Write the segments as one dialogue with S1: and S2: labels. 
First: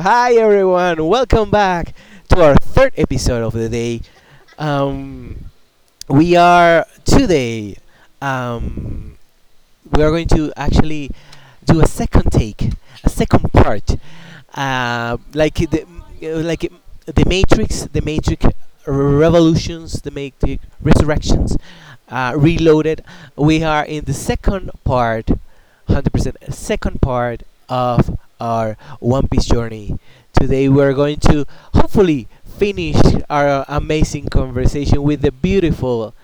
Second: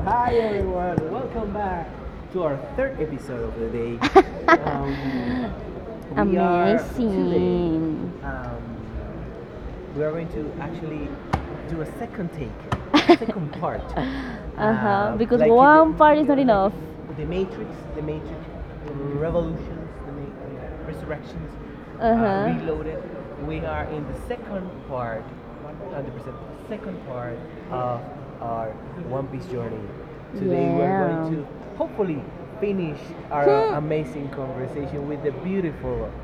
S1: Hi, everyone. Welcome back to our third episode of the day. Um, we are today
S2: Mean,
S1: um, we are going to actually do a second take, a second part, uh,
S2: because like you
S1: like the
S2: one part is not
S1: like
S2: enough.
S1: the Matrix, the Matrix Revolutions, the Matrix Resurrections,
S2: Uh-huh.
S1: Reloaded. We are in the second part, 100%, second part of our One Piece journey. Today we are going to hopefully finish our amazing conversation with the beautiful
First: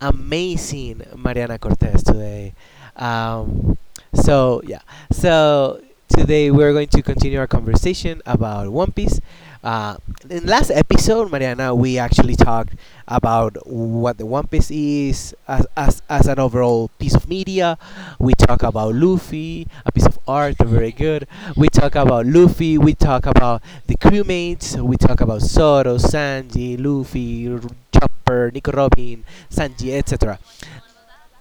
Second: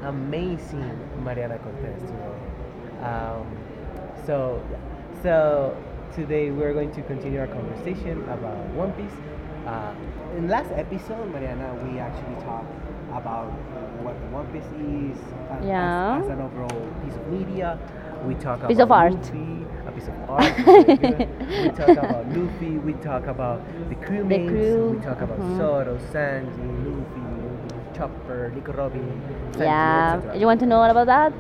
S1: amazing Mariana Cortez today. Um, so yeah, so today we're going to continue our conversation about One Piece. Uh, in last episode, Mariana, we actually talked about what the One Piece is as
S2: Uh,
S1: an overall piece of media. We talk
S2: Piece of
S1: about
S2: art.
S1: Luffy, a piece of art, very good. We talk about Luffy, we talk about the crewmates, we
S2: Crew.
S1: talk about Zoro, Sanji, Luffy, Chopper, Nico Robin, Sanji,
S2: Yeah.
S1: etc.
S2: You want to know all about that?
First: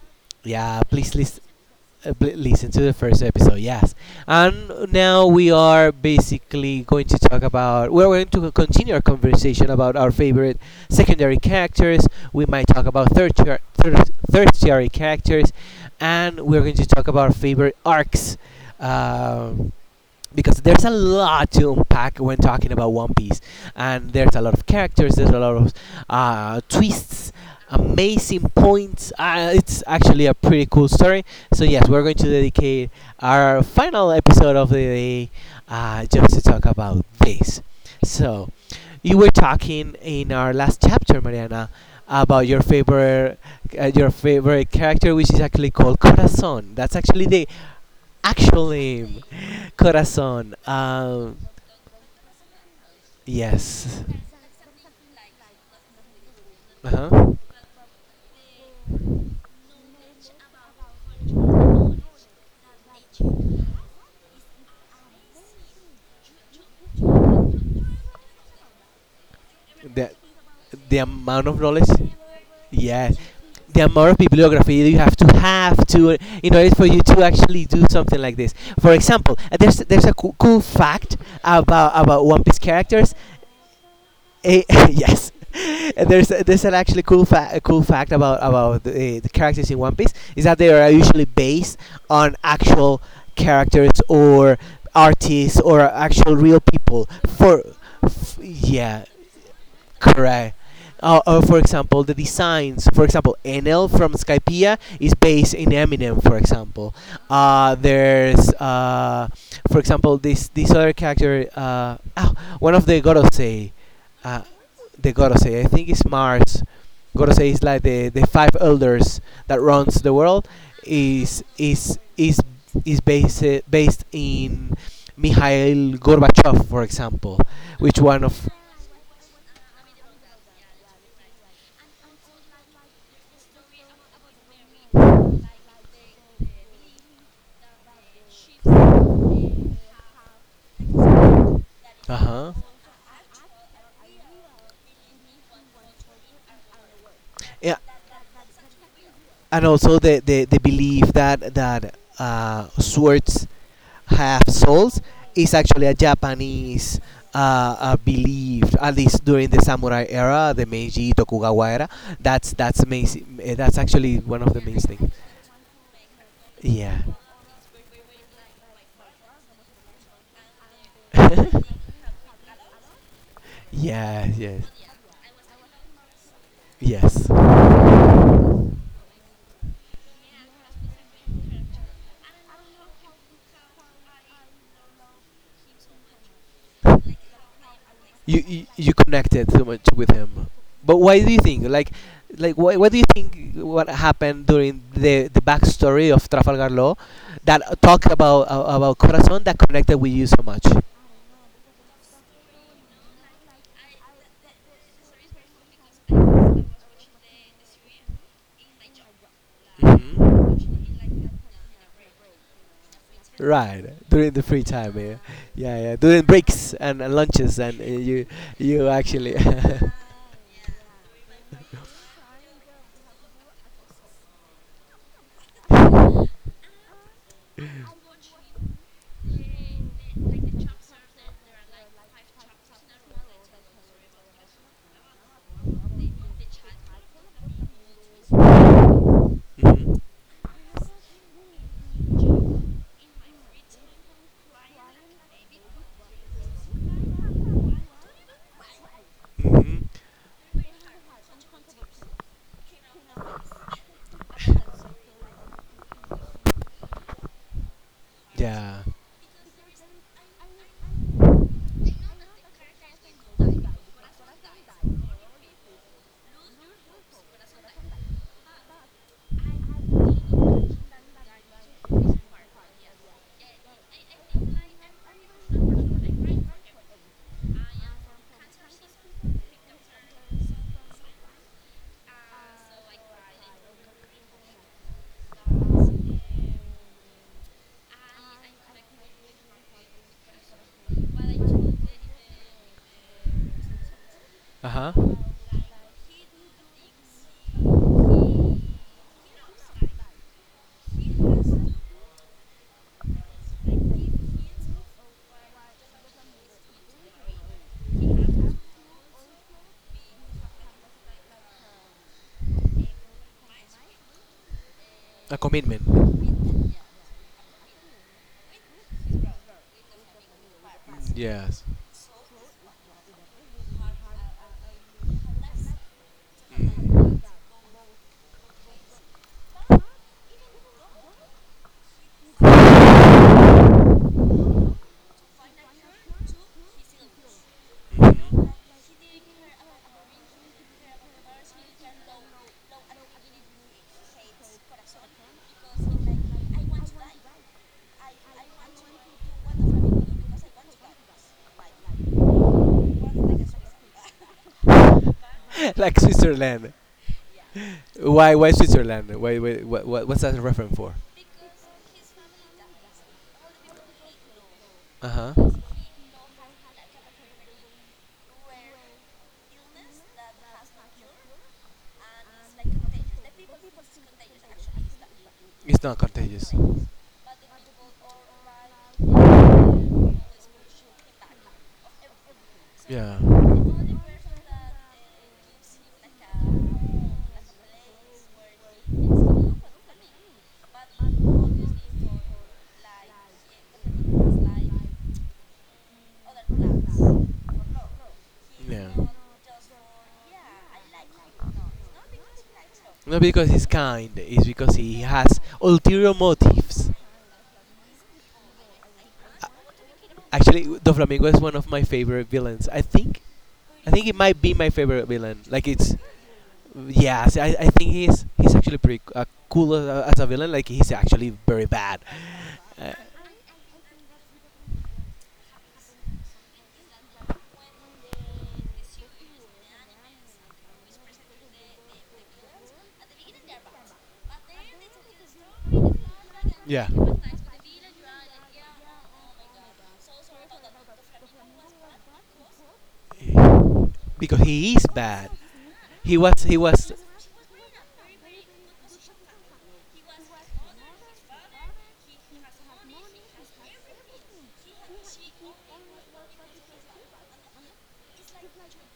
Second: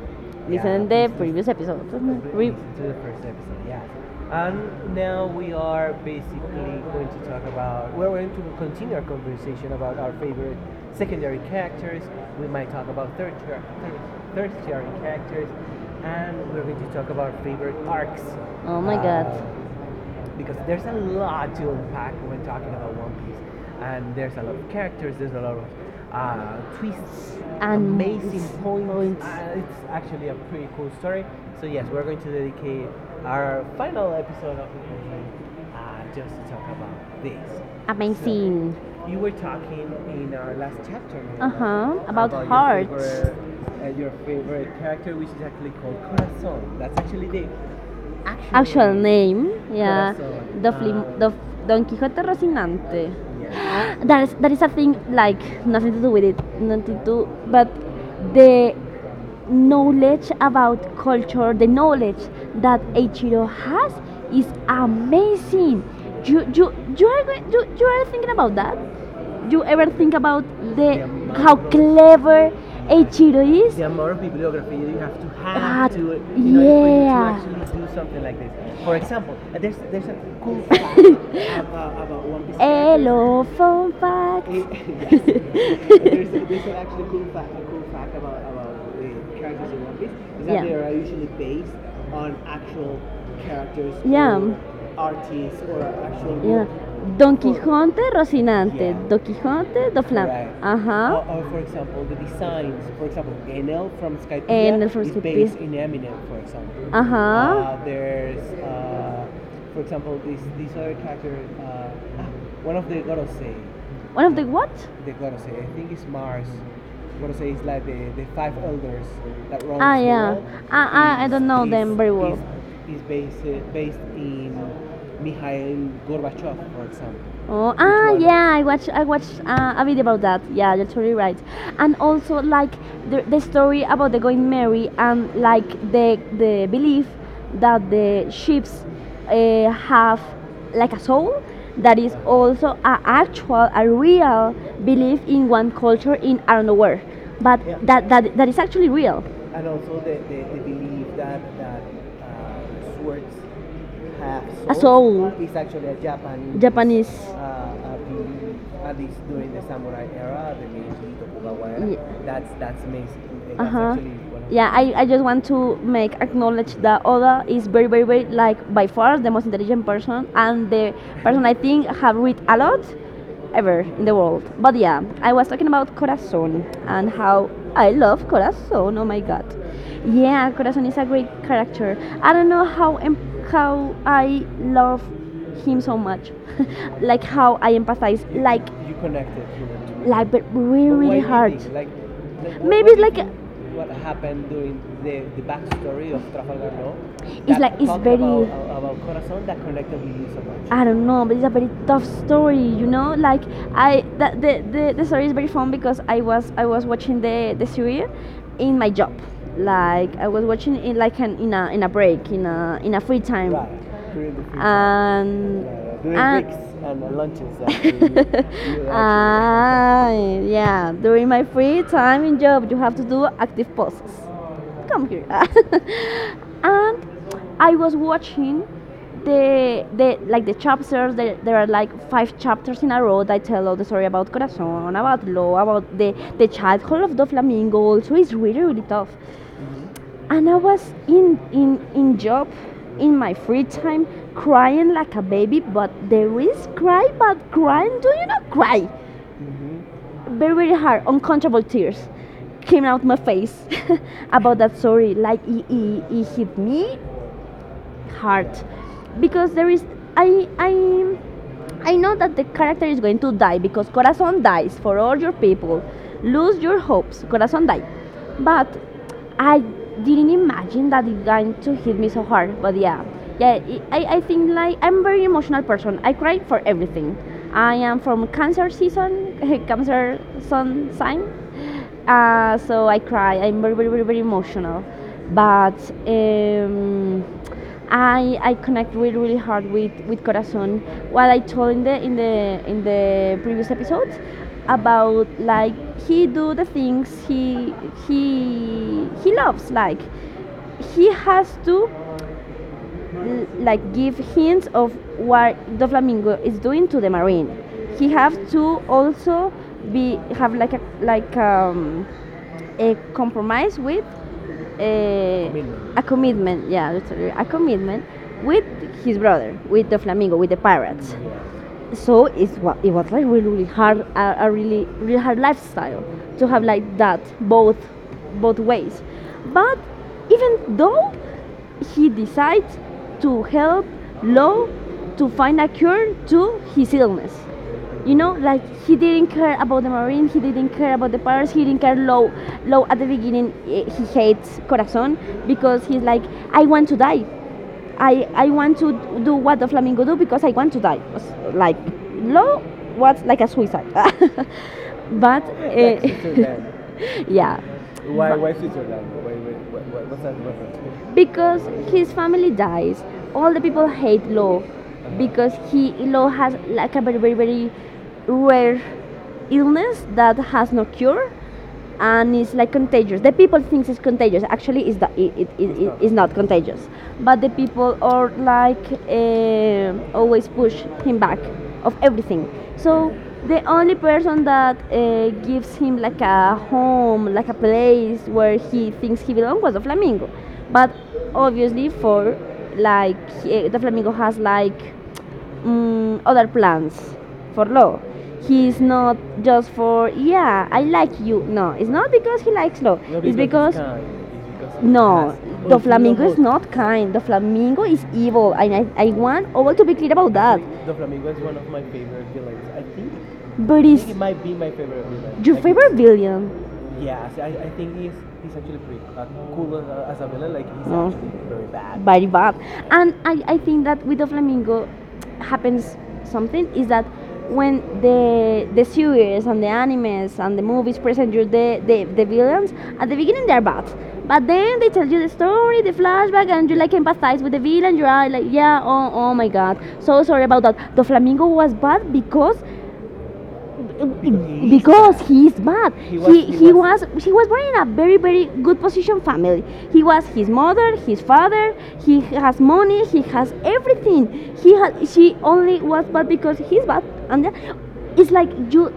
S2: Yeah,
S1: Yeah,
S2: listen the
S1: please listen.
S2: previous episode.
S1: Listen to the first episode, yes. And now we are basically going to talk about. We're going to continue our conversation about our favorite secondary characters. We might talk about tertiary, tertiary characters, and we're going to talk about our favorite arcs.
S2: Oh my god.
S1: Um, because there's a lot to unpack when talking about One Piece, and there's a lot of characters, there's a lot of twists,
S2: And
S1: amazing points.
S2: amazing.
S1: It's actually a pretty cool story. So yes, we're going to dedicate our final episode of the day just to talk about this. So
S2: Amazing.
S1: you were talking in our last chapter,
S2: Uh
S1: Mariana,
S2: huh. About
S1: about your
S2: heart.
S1: favorite character, which is actually called Corazon. That's actually the actual
S2: Actual
S1: name,
S2: name. Yeah.
S1: Corazon.
S2: The Don Quixote Rocinante.
S1: Yes.
S2: That is a thing like nothing to do with it.
S1: Uh
S2: Nothing,
S1: huh.
S2: but the knowledge about culture, the knowledge that Eiichiro has is amazing. You you you are thinking about that? You ever
S1: The
S2: think about the
S1: the amount
S2: how
S1: of knowledge.
S2: clever
S1: Yes.
S2: Eiichiro is?
S1: The amount of bibliography that you have to in order for you to
S2: Yeah.
S1: actually do something like this. For example, there's a cool fact about One Piece characters.
S2: Hello, phone fact.
S1: Eh, yes. And there's an actually cool fact about the characters in One Piece is that they are usually based on actual characters or artists or actual real people
S2: Don
S1: for
S2: Quijote, Rocinante.
S1: yeah.
S2: Don Quijote,
S1: Correct.
S2: Ajá.
S1: Or for example, the designs. For example, NL from Skypea
S2: En el
S1: is based in Eminem. For example,
S2: Ajá.
S1: uh, there's, uh, for example, this other character. Oh, one of the Gorosei,
S2: One of
S1: uh,
S2: the what?
S1: the Gorosei. I think it's Mars. Gorosei is like the five elders that
S2: Ah,
S1: runs the
S2: yeah.
S1: world.
S2: Ah, I
S1: Is
S2: don't know them
S1: is
S2: very well.
S1: is is based in Mikhail Gorbachev, for example,
S2: Oh,
S1: which one of
S2: yeah, I watched a video about that. Yeah, you're totally right. And also like the story about the Going Merry, and like the belief that the ships have like that is
S1: uh huh.
S2: also a real belief in one culture in I don't know where, but
S1: Yeah,
S2: that is actually real.
S1: and also the belief that swords have
S2: A
S1: souls
S2: soul,
S1: is actually a Japanese
S2: Japanese.
S1: belief, at least during the samurai era, the Meiji Tokugawa era.
S2: Yeah.
S1: That's amazing.
S2: Uh
S1: That's
S2: huh.
S1: actually one of the
S2: Yeah,
S1: main
S2: I
S1: things.
S2: just want to make acknowledge
S1: Yeah.
S2: that Oda is very very very, like by far the most intelligent person, and the I think have read a lot ever in the
S1: Yeah.
S2: world.
S1: Yes.
S2: But yeah, I was talking about Corazon and
S1: Yes.
S2: how, so oh my god. Yeah, Corazon is a great character. I don't know how I love him so much. Like how I empathize,
S1: you, you
S2: like.
S1: you connected so much with
S2: Like, but
S1: him. But
S2: really,
S1: why do you think like why,
S2: maybe
S1: what do
S2: it's
S1: you
S2: like,
S1: think what happened during the backstory of Trafalgar Law that talk about about Corazon that connected with you so much?
S2: I don't know, but it's a very tough story. Like the story is very fun because I was watching the series in my job, like
S1: Hmm.
S2: watching it like in a break, in a free time,
S1: Right during the free time, yeah,
S2: and
S1: yeah, yeah. During breaks and lunches, and you actually.
S2: ah yeah, during my free time in job, you have to do active pauses. Come here. And I was watching the chapters. There are like five chapters in a row that tell all the story about Corazon, about Lo, about the childhood of the flamingo. Also, is.
S1: Hmm.
S2: And I was in job in my free time, crying like a baby. But there is cry, but crying. Do you not cry?
S1: Hmm.
S2: Very very hard, uncontrollable tears came out my face about that story. Like it hit me hard
S1: Yeah.
S2: because there is I I I know that the character is going to die, because Corazon dies for all your people. Lose your hopes, Corazon die. But I didn't imagine that it's going to hit me so hard. But yeah, yeah, I think like I'm a very emotional person. I cry for everything. I am from Cancer season, Cancer sun sign. So I cry. I'm very, very, very, very emotional. But um, I connect really, really hard with Corazon. What I told in the previous episode,
S1: Uh huh.
S2: about like he do the things he he loves. Like he has to like give hints of what the flamingo is doing to the marine. He have to also be have like a a compromise with
S1: A
S2: a
S1: commitment.
S2: a commitment. Yeah, sorry, a commitment with his brother, with the Flamingo, with the pirates.
S1: Yes.
S2: So it was like really, really hard, a really, really hard lifestyle to have like that, both, both ways. But even though he decided law to find a cure to his illness. You know, like he didn't care about the Marine, he didn't care about the Pirates, he didn't care Law. Law at the beginning, he hates Corazon because he's like, I want to die. I want to do what the Flamingo do because I want to die. Like, Law was like a suicide. But,
S1: Like Switzerland.
S2: yeah.
S1: Why? Why Switzerland? Why? Why what? What's that reference for?
S2: Because his family dies. All the people hate Law
S1: Uh huh.
S2: because he Law has like a very very very rare illness that has no cure, and it's like contagious. The people thinks it's contagious. Actually, it's the, it, it,
S1: It's
S2: it,
S1: not
S2: it's not
S1: contagious.
S2: contagious, but the people are like um always push him back of everything. So
S1: Yeah.
S2: the only person that gives him like a home, like a place where he thinks he belongs, was the flamingo. But obviously, like the flamingo has like other plans for love. He's
S1: Yeah.
S2: not just for, yeah, I like you. No, it's not because he likes love.
S1: Not
S2: It's
S1: because he's kind, it's because
S2: because,
S1: he
S2: no,
S1: has
S2: the
S1: ulterior
S2: flamingo is not
S1: motives.
S2: kind. The flamingo is evil, and I want all to be clear about the
S1: Actually,
S2: that.
S1: Doflamingo
S2: Flamingo.
S1: is one of my favorite villains. I think
S2: But
S1: I
S2: is
S1: think it might be my favorite villain.
S2: your
S1: Like
S2: favorite
S1: it's,
S2: villain?
S1: yes, I think he's actually pretty cool
S2: Cool.
S1: as a villain. Like he's
S2: Oh,
S1: actually very bad.
S2: very bad.
S1: Uh,
S2: And I think that with the flamingo happens something is that when the series and the animes and the movies present you the villains, at the beginning they're bad. But then they tell you the story, the flashback, and you
S1: Yeah.
S2: like empathize with the villain. You are like, yeah, oh my god, so sorry about that. The flamingo was bad because,
S1: Because he is bad.
S2: he's bad. He
S1: He
S2: was
S1: was he
S2: he,
S1: was
S2: was, he was born in a very very good position family. He was his mother, his father. He has money. He has everything. He has she only was bad because he's bad, and it's like you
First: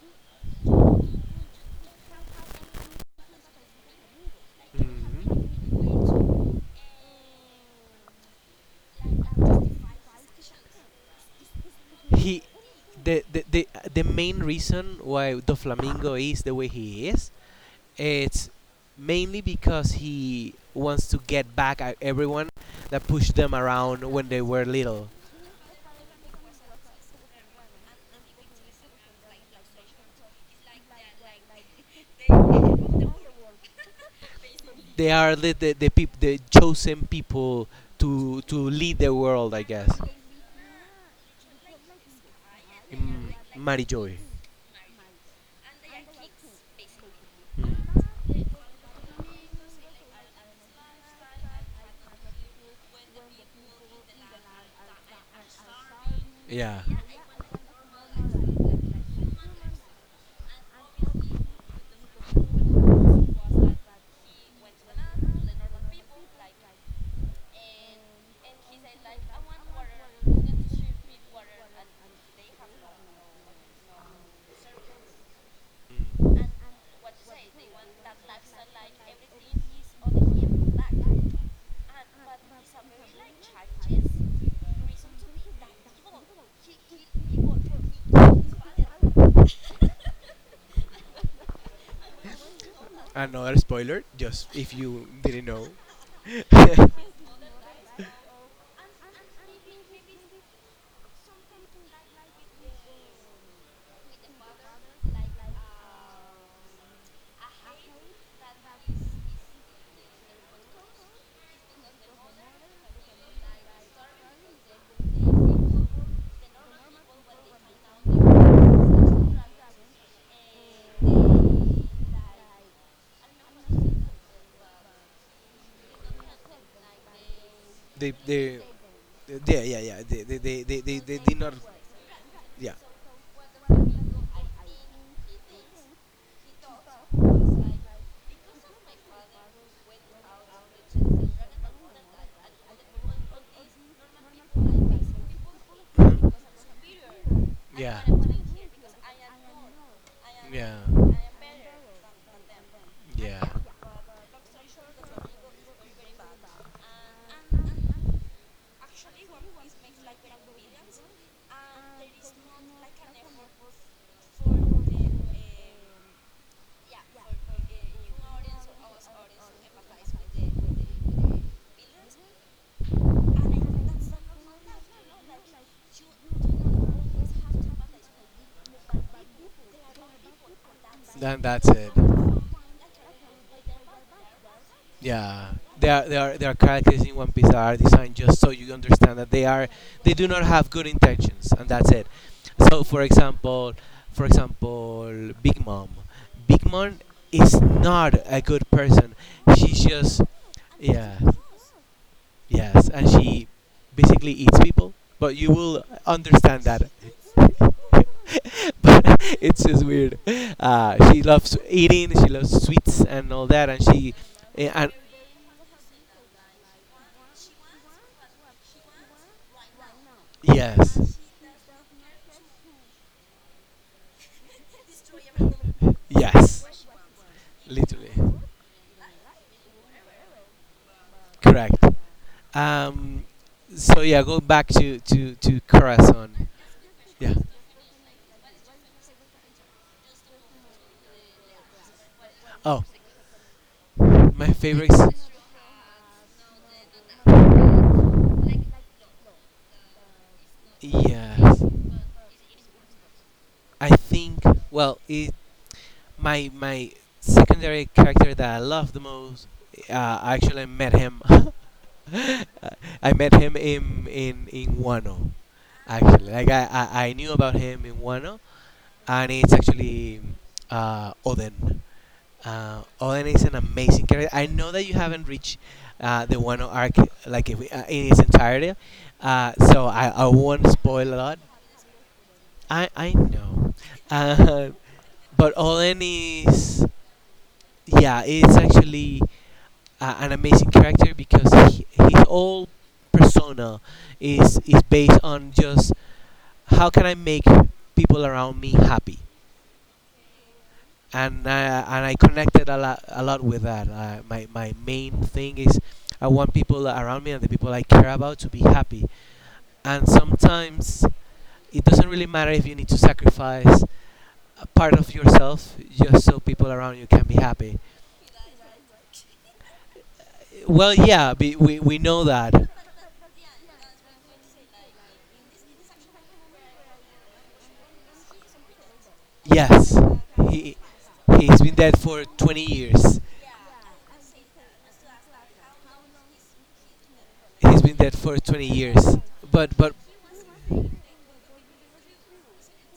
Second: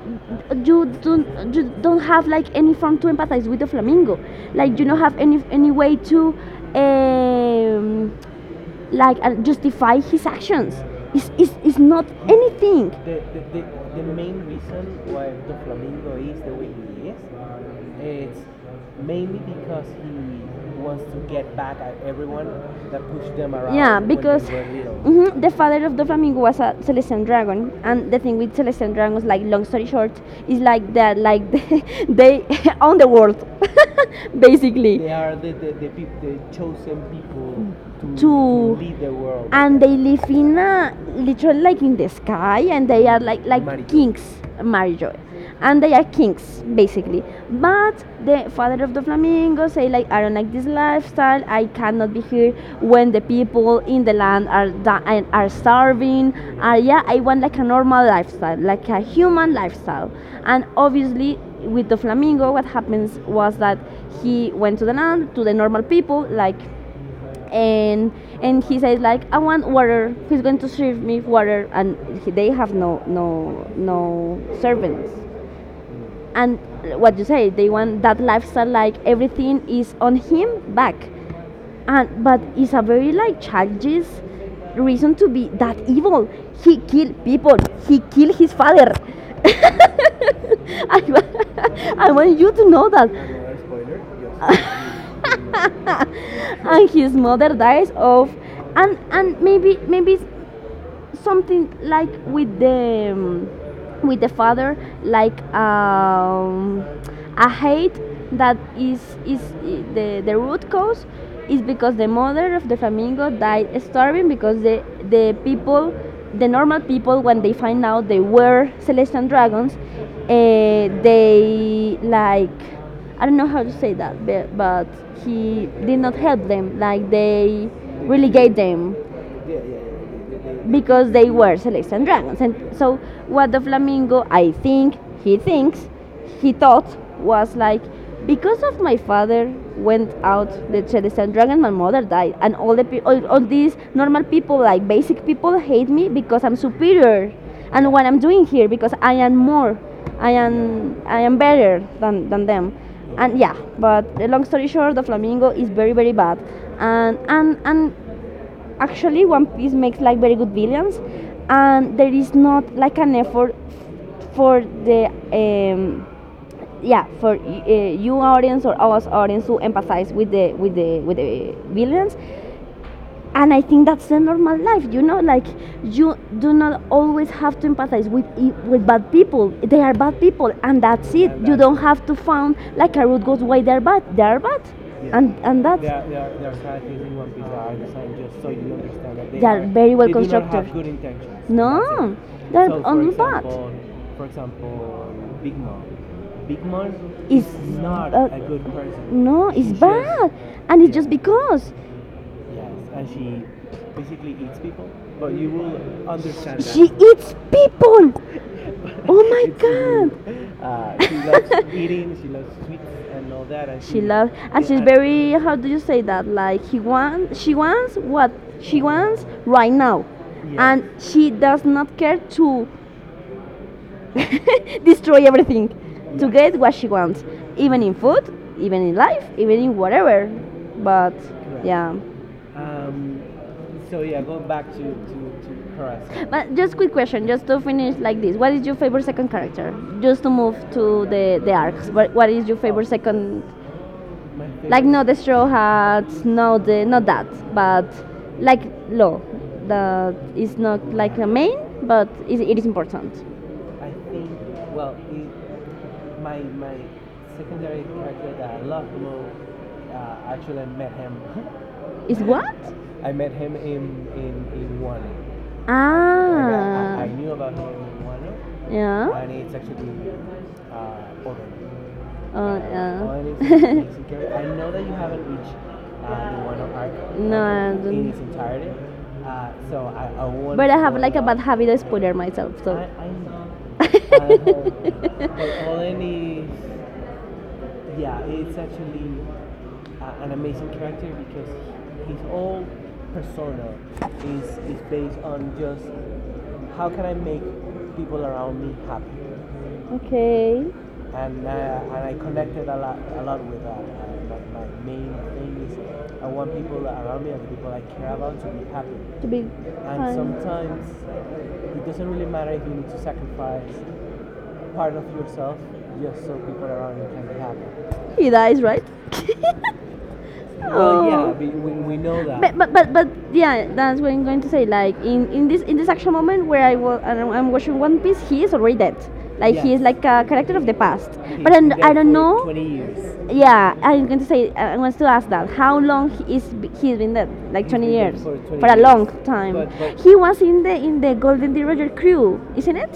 S2: you don't have like any form to empathize with the flamingo. Like you don't have any
S1: Mhm.
S2: any way to um, like justify his actions. It's not
S1: He
S2: anything.
S1: the, the the the main reason why the flamingo is the way he is, it's mainly because he wants to get back at everyone that pushed them
S2: Yeah,
S1: around when they
S2: because
S1: were little.
S2: mhm, the father of the flamingo was a Celestian dragon, and the thing with Celestian dragons, like long story short, is like that, like they own the world, basically.
S1: They are the chosen people to
S2: To-
S1: lead the world, I
S2: and
S1: guess.
S2: they live in a, literally, like in the sky, and they are like
S1: Mary Joy.
S2: kings. Marijoy. And they are kings basically,
S1: Mm,
S2: but the father of the flamingo say like, I don't like this lifestyle, I cannot be here when the people in the land are di- and are starving.
S1: yeah.
S2: Yeah, I want like a normal lifestyle, like a human lifestyle. And obviously, with the flamingo what happened was that he went to the land, to the normal people, like, and and he says like, I want water. He's going to serve me water, and they have no servants. And what you say, they want that lifestyle like everything is on him back. And but it's a very like childish reason to be that evil. He killed people. He killed his father. I, wa- I want you to know that.
S1: Another spoiler, just if you didn't know.
S2: And his mother dies of, and maybe something like with the father, like a hate that is the root cause, is because the mother of the flamingo died starving, because the people the normal people, when they find out they were celestial dragons, they like, I don't know how to say that, but he did not help them, like they
S1: they
S2: relegate
S1: they
S2: them
S1: yeah, yeah, yeah, they they, they, they, they
S2: because
S1: they
S2: they
S1: did not.
S2: were Celeste and Dragons. And
S1: Yeah.
S2: so what the flamingo, I think, he thinks, he thought was like, because of my father went out the Celeste and Dragon, my mother died, and all these normal people, like basic people, hate me because I'm superior, and
S1: Yeah.
S2: what I'm doing here, because I am more, I
S1: Yeah.
S2: am I am better than them, and
S1: Yeah.
S2: yeah. But long story short, the flamingo is very very bad. And actually, One Piece makes like very good villains, and there is not like an effort for the um, yeah, for you audience or us audience to empathize with the villains, and I think that's the normal life. You know, like you do not always have to empathize with bad people. They are bad people, and that's it.
S1: Then
S2: You
S1: that's
S2: don't
S1: it.
S2: have to find like a root cause why they're bad. They are bad, and
S1: Yeah.
S2: and that's
S1: There are characters in One Piece that are designed just so you understand that
S2: are very well.
S1: they do not have good intentions, and that's it.
S2: No, that's
S1: So, for
S2: only bad.
S1: example, big mom, big
S2: Bad.
S1: mom
S2: It's
S1: is not
S2: smart,
S1: a
S2: and
S1: good person,
S2: no, it's conscious
S1: she's just,
S2: bad, and it's, yeah, just
S1: yeah.
S2: because.
S1: Yes. And she basically eats people, but you will
S2: On the
S1: understand that.
S2: she other eats people.
S1: But
S2: Oh my
S1: it's just weird.
S2: it's god. True.
S1: She loves eating, she loves sweets and all that, and
S2: She
S1: she,
S2: loves, and she's, yeah, and
S1: and,
S2: very. How do you say that? Like he wants, she wants what she wants right now, and
S1: yes,
S2: she does not care to destroy everything, to get
S1: yes,
S2: what she wants, even in
S1: literally.
S2: food, even in life, even in whatever. But
S1: Correct.
S2: yeah.
S1: Um, so yeah, go back to Corazon.
S2: But just quick question,
S1: Yeah.
S2: just to finish like this. What is your favorite second character? Just to move to the arcs. What is your
S1: Oh,
S2: favorite second?
S1: my
S2: Like
S1: favorite.
S2: not the straw hats, not the not that, but like Law, that is not like a main,
S1: Yes.
S2: but it is important.
S1: I think. Well, it, my secondary character that I love the most. Uh, I actually met him.
S2: Is what?
S1: I met him in Wano. Actually, like I
S2: Ah,
S1: I, I knew about him in Wano,
S2: yeah.
S1: and it's actually Oden.
S2: Oh,
S1: Oden is
S2: or
S1: an
S2: yeah.
S1: amazing character. I know that you haven't reached the Wano arc,
S2: no,
S1: like if we,
S2: I
S1: in
S2: don't.
S1: its
S2: 80.
S1: entirety, so I won't
S2: But I have
S1: spoil
S2: like
S1: a
S2: a bad
S1: lot.
S2: habit of spoiling myself. So.
S1: I know,
S2: Uh,
S1: uh, but Oden
S2: eh,
S1: is, yeah, it's actually an amazing character, because his whole persona is based on just how can I make people around me happy,
S2: okay.
S1: and I connected a lot with that. My main thing is I want people around me and the people I care about to be happy.
S2: To be.
S1: And
S2: I-
S1: sometimes it doesn't really matter if you need to sacrifice a part of yourself just so people around you can be happy.
S2: He dies, right?
S1: Well,
S2: Oh.
S1: yeah, we know that.
S2: But yeah, that's what I'm going to say. Like in this action moment where I was I'm watching One Piece, he is already dead. Like
S1: Yes,
S2: character of the
S1: he
S2: past. But
S1: he's been
S2: I
S1: dead
S2: don't
S1: for
S2: know.
S1: 20 years.
S2: Yeah, I'm going to say I want to ask that. How long he is He's been dead? Like
S1: He's
S2: 20
S1: been dead
S2: years,
S1: for 20
S2: for a long
S1: years.
S2: time.
S1: But
S2: He was in the Golden D Roger crew, isn't it?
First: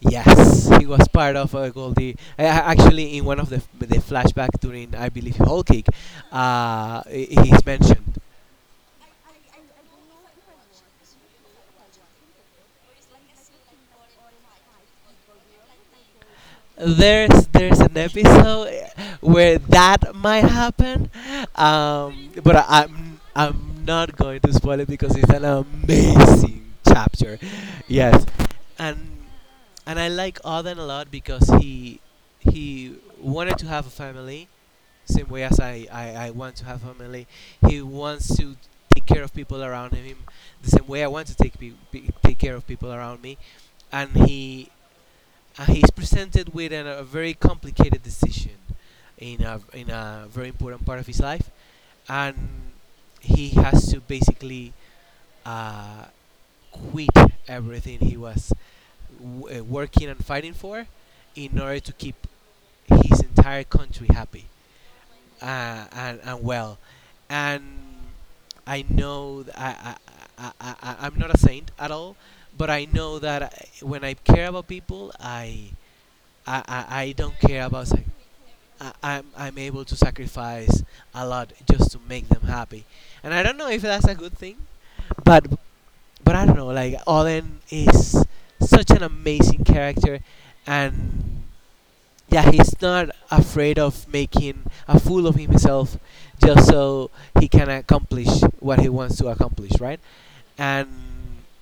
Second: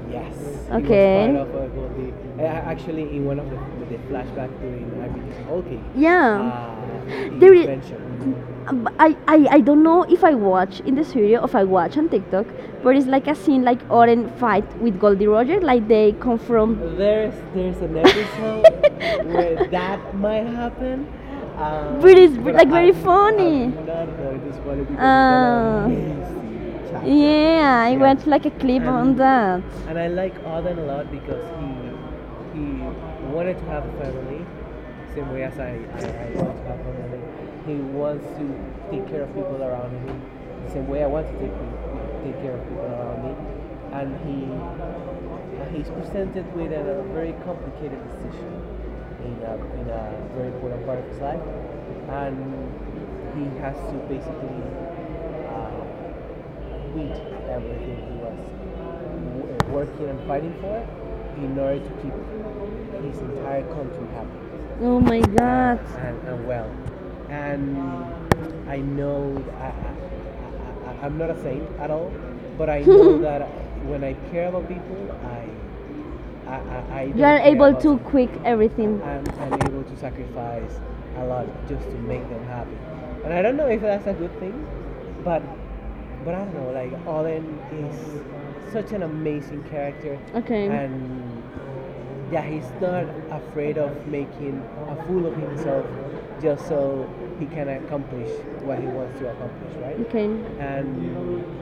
S1: yes, he was part of Goldie. Actually, in one of the flashback during I believe Whole Cake,
S2: Yeah,
S1: he-
S2: there
S1: he's
S2: is.
S1: mentioned.
S2: I don't know if I watch in the series or if I watch on TikTok, but it's like a scene like Oren fight with Goldie Roger, like they come from.
S1: There's an episode
S2: But
S1: where that might happen,
S2: it's
S1: but I,
S2: pretty
S1: I'm
S2: funny.
S1: I'm not going to spoil it, because it's an
S2: Ah,
S1: amazing chapter.
S2: yeah,
S1: Yes,
S2: the clip.
S1: and I like Auden a lot, because he wanted to have a family, same way as I want to have family. He wants to take care of people around him the same way I want to take care of people around me. And he's presented with an, a very complicated decision in a very important part of his life. And he has to basically uh, quit everything he was working and fighting for, in order to keep his entire country happy,
S2: Oh my
S1: and well, and I know I'm not a saint at all, but I know that I, when I care about people, I don't care about.
S2: quick
S1: I,
S2: everything.
S1: I'm I'm able to sacrifice a lot just to make them happy, and I don't know if that's a good thing, but but I don't know. Like Olen is such an amazing character,
S2: Okay.
S1: and yeah, he's not afraid of making a fool of himself just so he can accomplish what he wants to accomplish, right?
S2: Okay.
S1: And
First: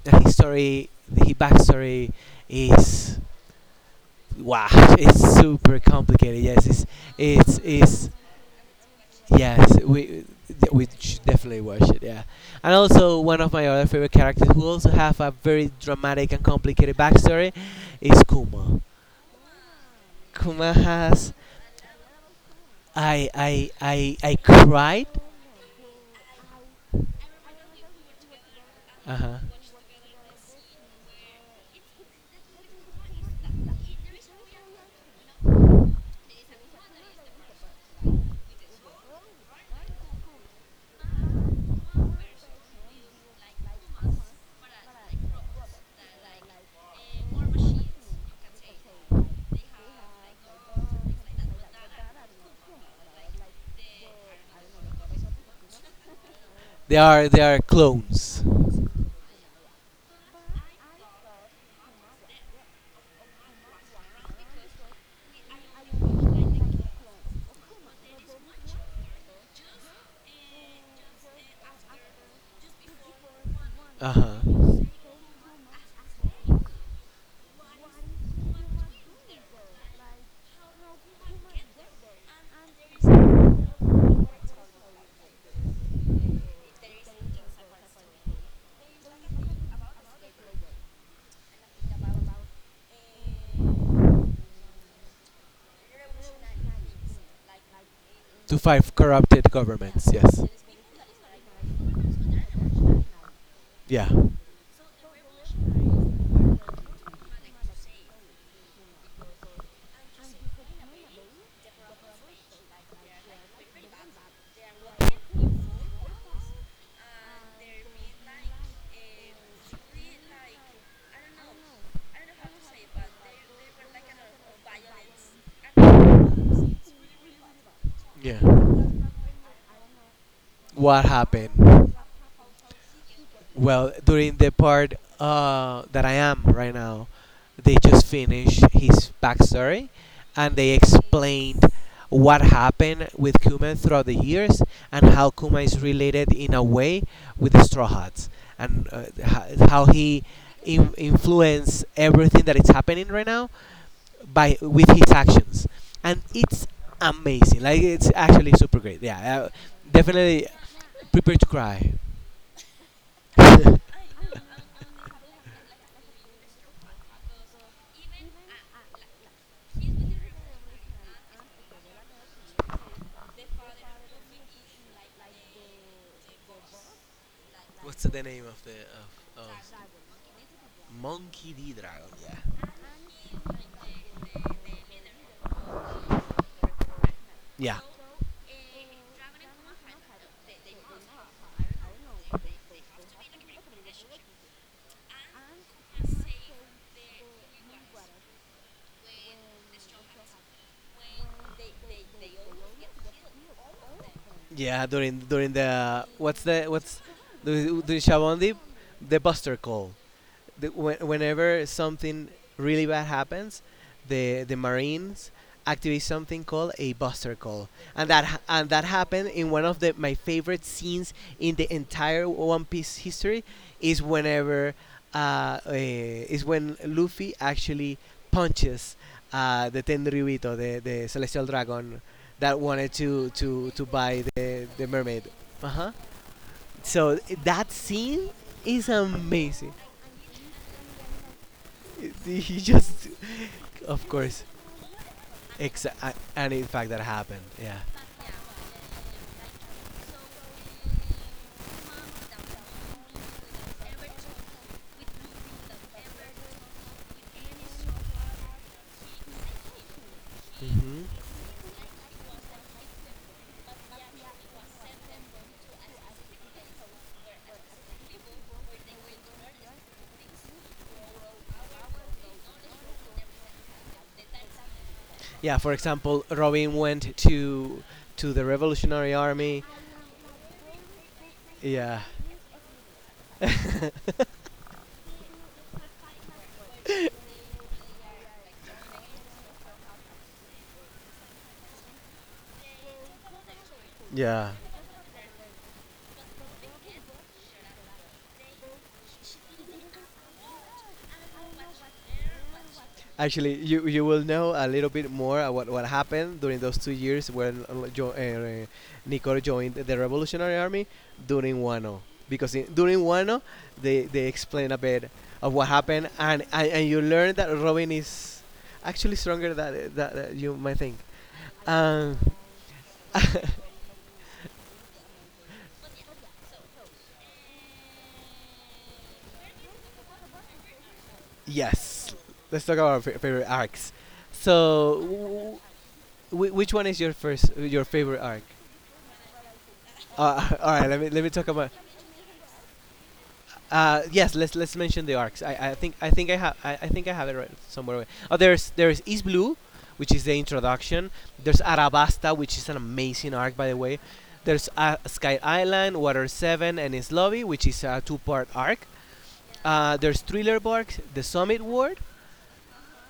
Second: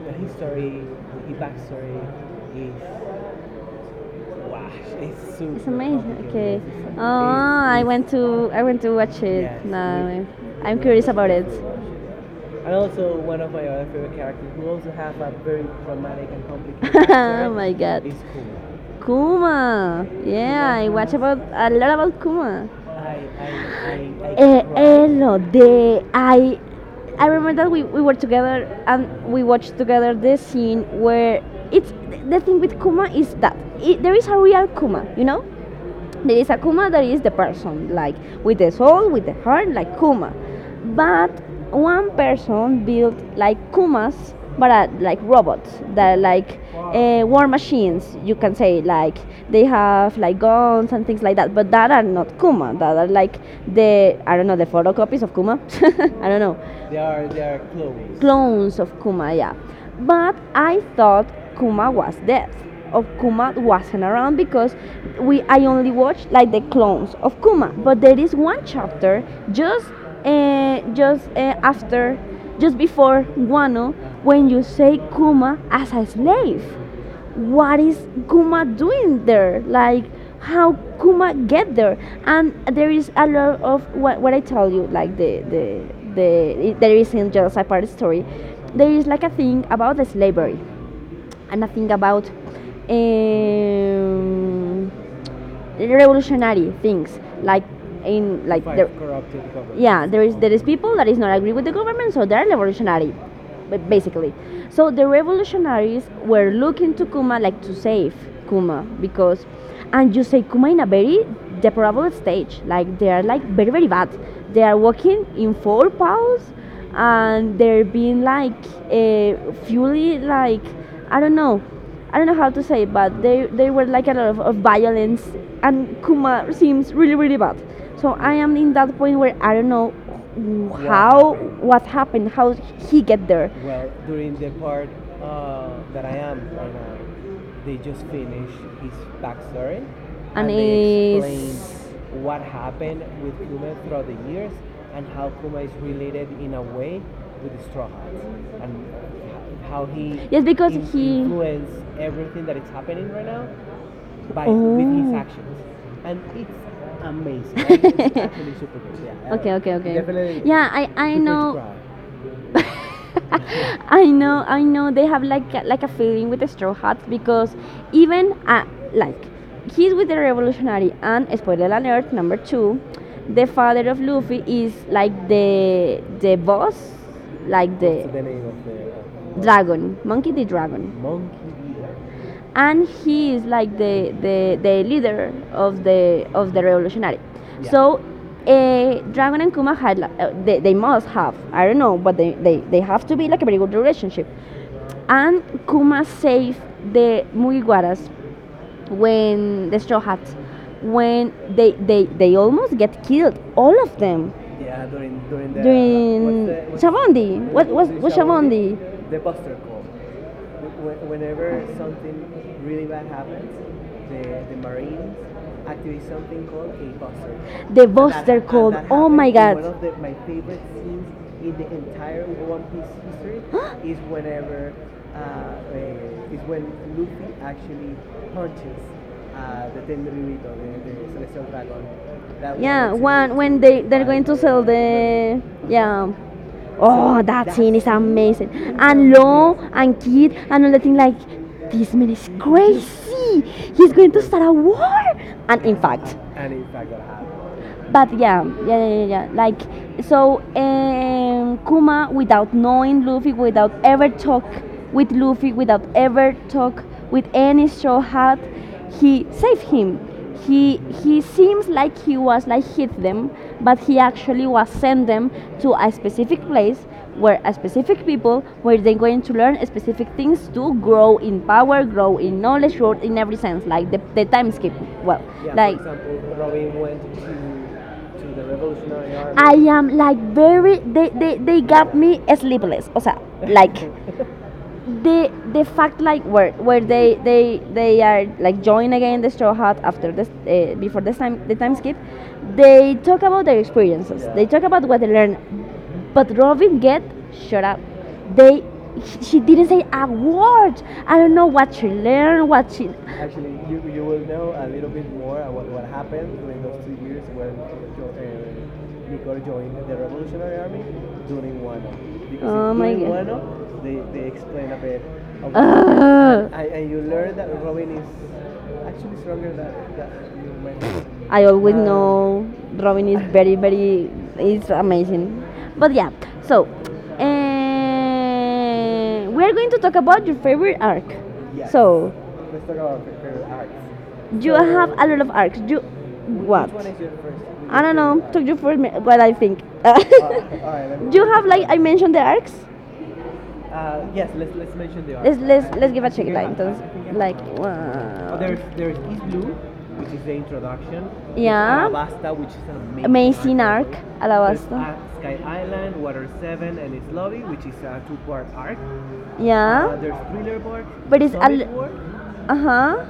S1: the history, the his backstory is, wow. It's super complicated.
S2: Okay.
S1: Yes, it's
S2: Oh,
S1: it's it's
S2: I went to watch it.
S1: yes,
S2: Uh,
S1: we
S2: I'm
S1: we
S2: curious
S1: should
S2: about it.
S1: definitely watch it. Yeah, and also one of my other favorite characters who also have a very dramatic and complicated
S2: Oh
S1: backstory
S2: my god.
S1: is Kuma.
S2: Kuma. Yeah,
S1: Kuma
S2: I watch
S1: has
S2: about a lot about Kuma.
S1: I cried.
S2: Elo, the I remember that we were together and
S1: Uh huh.
S2: we watched together the scene where it's. The thing with Kuma is that it, there is a real Kuma, you know? There is a Kuma that is the person, like with the soul, with the heart, like Kuma. But one person built like Kumas, but like robots that are like war machines, you can say. Like they have like guns and things like that, but that are not Kuma. That are like the, I don't know, the photocopies of Kuma. I don't know,
S1: They are clones.
S2: clones of Kumaya. But I thought Kuma was dead. Of Kuma wasn't around because we I only watched like the clones of Kuma. But there is one chapter just after, just before Guano,
S1: Uh
S2: when you
S1: huh.
S2: say Kuma as a slave, what is Kuma doing there? Like, how Kuma get there? And there is a lot of what I tell you, like the there is in Joseph part story. There is like a thing about the slavery, and a thing about um, revolutionary things, like in
S1: To
S2: like
S1: five corrupted
S2: yeah,
S1: governments.
S2: there is
S1: Yes.
S2: there is people that is not agree with the government, so they're revolutionary,
S1: Yeah.
S2: basically. So the revolutionaries were looking to Kuma, like to save Kuma, because and you say Kuma in a very deplorable stage, like they are like very very bad, they are walking in four paws, and they're being like fully like, I don't know, I don't know how to say it, but they were like a lot of violence, and Kuma seems really really bad. So I
S1: Yeah.
S2: am in that point where I don't know what,
S1: What
S2: how happened? What
S1: happened?
S2: happened, how he get there.
S1: Well, during the part that I am right now, they just finished his
S2: And
S1: backstory,
S2: and
S1: and they
S2: it's.
S1: explained what happened with Kuma throughout the years and how Kuma is related in a way with the Straw Hats, and how he
S2: Yes, because in,
S1: in-
S2: he.
S1: influenced everything that is happening right now by with his
S2: Oh.
S1: actions. And it's amazing. Like it's
S2: Um,
S1: actually super great. Yeah,
S2: okay, okay, okay.
S1: definitely
S2: Yeah, I
S1: prepare to
S2: know.
S1: cry. What's
S2: I know, I know. They have like a feeling with the straw hats because even like he's with the revolutionary, and spoiler alert number two, the father of Luffy is like the boss, like what's
S1: the name of
S2: the
S1: of
S2: dragon, monkey the dragon,
S1: Monkey D Dragon? Yeah.
S2: and he is like the leader of the revolutionary.
S1: Yeah,
S2: So Dragon and Kuma had like, they must have I don't know, but they have to be like a very good relationship. And Kuma saved the Mugiwaras when the Straw Hats, when they, they almost get killed all of them
S1: yeah. During during the what's
S2: during
S1: the what's
S2: Shabondi. What
S1: during
S2: was
S1: during the Buster Call. Whenever something really bad happens, the Marines activate something called a buster call,
S2: the
S1: and that ha-
S2: Buster.
S1: and that
S2: Oh
S1: happened
S2: my
S1: in one
S2: god.
S1: of the my favorite scenes in the entire One Piece history. Is when Luffy actually punches the Tenryubito, the celestial dragon that
S2: Yeah,
S1: wanted to
S2: one when they they're going
S1: buy
S2: to sell
S1: the mermaid.
S2: the
S1: Uh huh.
S2: yeah.
S1: So
S2: Oh, that
S1: that
S2: scene is
S1: scene
S2: amazing.
S1: is
S2: And Lo
S1: amazing.
S2: and Kid and all the thing like this man is
S1: He just,
S2: crazy. He's
S1: of
S2: going to start
S1: course,
S2: a war. And in
S1: exa-
S2: fact,
S1: and in fact that happened. Yeah.
S2: but yeah, yeah, yeah, yeah, yeah. Like so, Kuma, without knowing Luffy, without ever talk with Luffy, without ever talk with any straw hat, he saved him. He
S1: Hmm.
S2: he seems like he was like hit them, but he actually was sent them to a specific place where a specific people where they're going to learn specific things to grow in power, grow in knowledge, grow in every sense, like the time skip. Well,
S1: Yeah. For
S2: like
S1: example, Robin went to the Revolutionary
S2: I
S1: Army.
S2: am like very they got
S1: Yeah.
S2: me sleepless. O sea, like the fact like where they are like join again the straw hat after this before this time the time skip, they talk about their experiences. They
S1: Yeah.
S2: talk about what they learn, but Robin get shut up. They, she didn't say a word. I don't know what she learned, what she.
S1: Actually, you will know a little bit more about what happened during those 2 years when Nicole joined the Revolutionary Army during Wano. Because
S2: Oh my
S1: during Wano,
S2: god.
S1: they explain a bit of what happened, and,
S2: Ah.
S1: and you learn that Robin is actually stronger than you might think.
S2: I always
S1: Um,
S2: know Robin is very, very, it's amazing. But yeah, so we're going to talk about your favorite arc. So
S1: yes, let's
S2: Let's-
S1: talk about our favorite arcs.
S2: you have. So,
S1: So,
S2: a lot of arcs. You what?
S1: which
S2: Which
S1: one is your first
S2: one, I
S1: your
S2: don't know.
S1: favorite arc?
S2: Took you for me- what I think. Let
S1: All right,
S2: me,
S1: let
S2: you
S1: me
S2: have
S1: talk
S2: like
S1: about.
S2: I mentioned the arcs.
S1: Yes, let's mention the
S2: Let's
S1: arcs.
S2: let's let's give a
S1: I
S2: chequita.
S1: have
S2: Entonces,
S1: I think I have it
S2: like,
S1: right somewhere. Oh,
S2: wow.
S1: there's East Blue, which is the introduction. There's
S2: Yeah.
S1: Arabasta, which is an amazing arc,
S2: Amazing
S1: by the
S2: arc,
S1: way. There's
S2: alabaster.
S1: Sky Island, Water Seven, and His Lobby, which is a two-part arc.
S2: Yeah,
S1: There's Thriller Bark, The
S2: but it's a
S1: Summit Ward,
S2: uh huh.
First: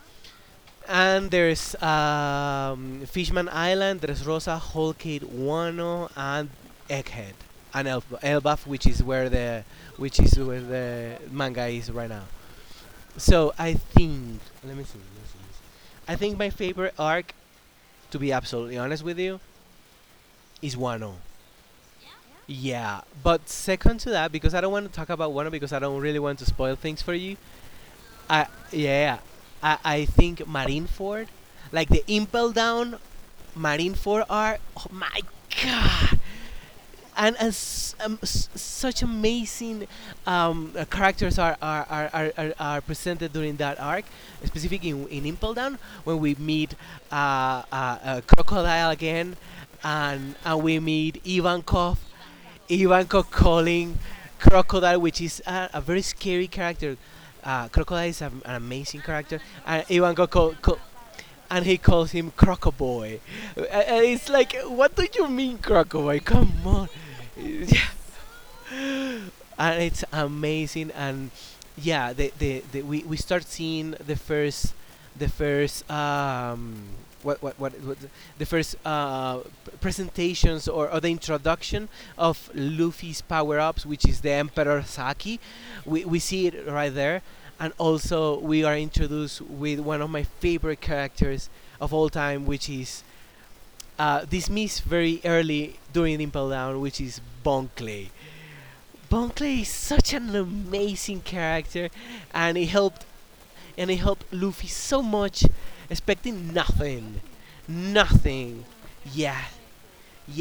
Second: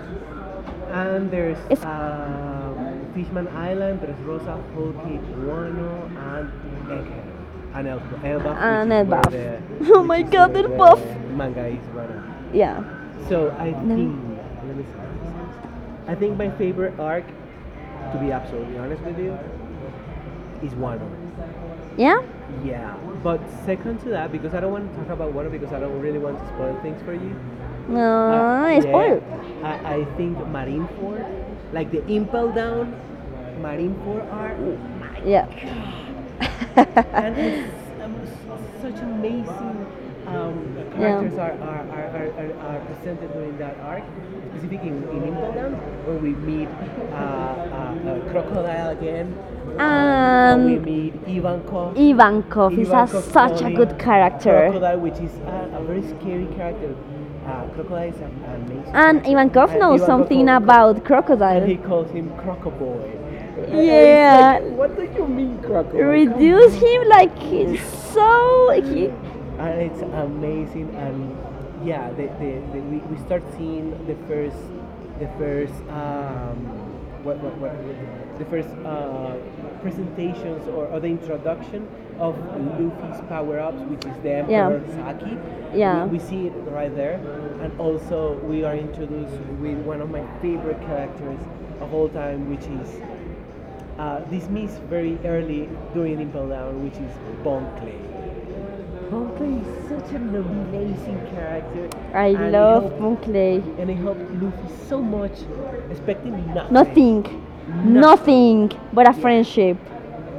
S1: and there's
S2: It's
S1: Fishman Island. There's Rosa, Holkate, Wano, and Egghead, and Elbaf, which
S2: and
S1: is
S2: a
S1: where
S2: buff.
S1: the
S2: Oh
S1: which
S2: my
S1: is
S2: god,
S1: where
S2: they're buff.
S1: the manga is right now.
S2: Yeah.
S1: So I think let me see, let me see. Let me see. I think my favorite arc, to be absolutely honest with you, is Wano.
S2: Yeah?
S1: Yeah, but second to that, because I don't want to talk about Wano because I don't really want to spoil things for you. I
S2: No, it's
S1: yeah,
S2: spoiled.
S1: I think Marineford, like the Impel Down Marineford arc. Oh my
S2: Yeah.
S1: god, and as such amazing characters are presented during that arc, specifically in Impel Down, when we meet Crocodile again, and we
S2: And
S1: meet Ivankov,
S2: Ivankov
S1: Ivankov calling Crocodile, which is a very scary character. Crocodile is a, an amazing character, and Ivankov
S2: about crocodiles.
S1: and he calls him Crocoboy. Uh, uh, it's like, what do you mean, Crocoboy? Come on.
S2: Him like he's so he,
S1: And it's amazing. And yeah, the we start seeing the first the first um what the first presentations, or the introduction of Luffy's power-ups, which is the
S2: yeah.
S1: emperor saki. We see it right there, and also we are introduced with one of my favorite characters of all time, which is dismissed very early during Impel Down, which is Bon Clay. Bunkley is such an amazing character,
S2: I
S1: and he helped
S2: Moonclay.
S1: and he helped Luffy so much, expecting
S2: Nothing.
S1: nothing,
S2: Nothing,
S1: nothing.
S2: nothing but a
S1: Yeah.
S2: friendship.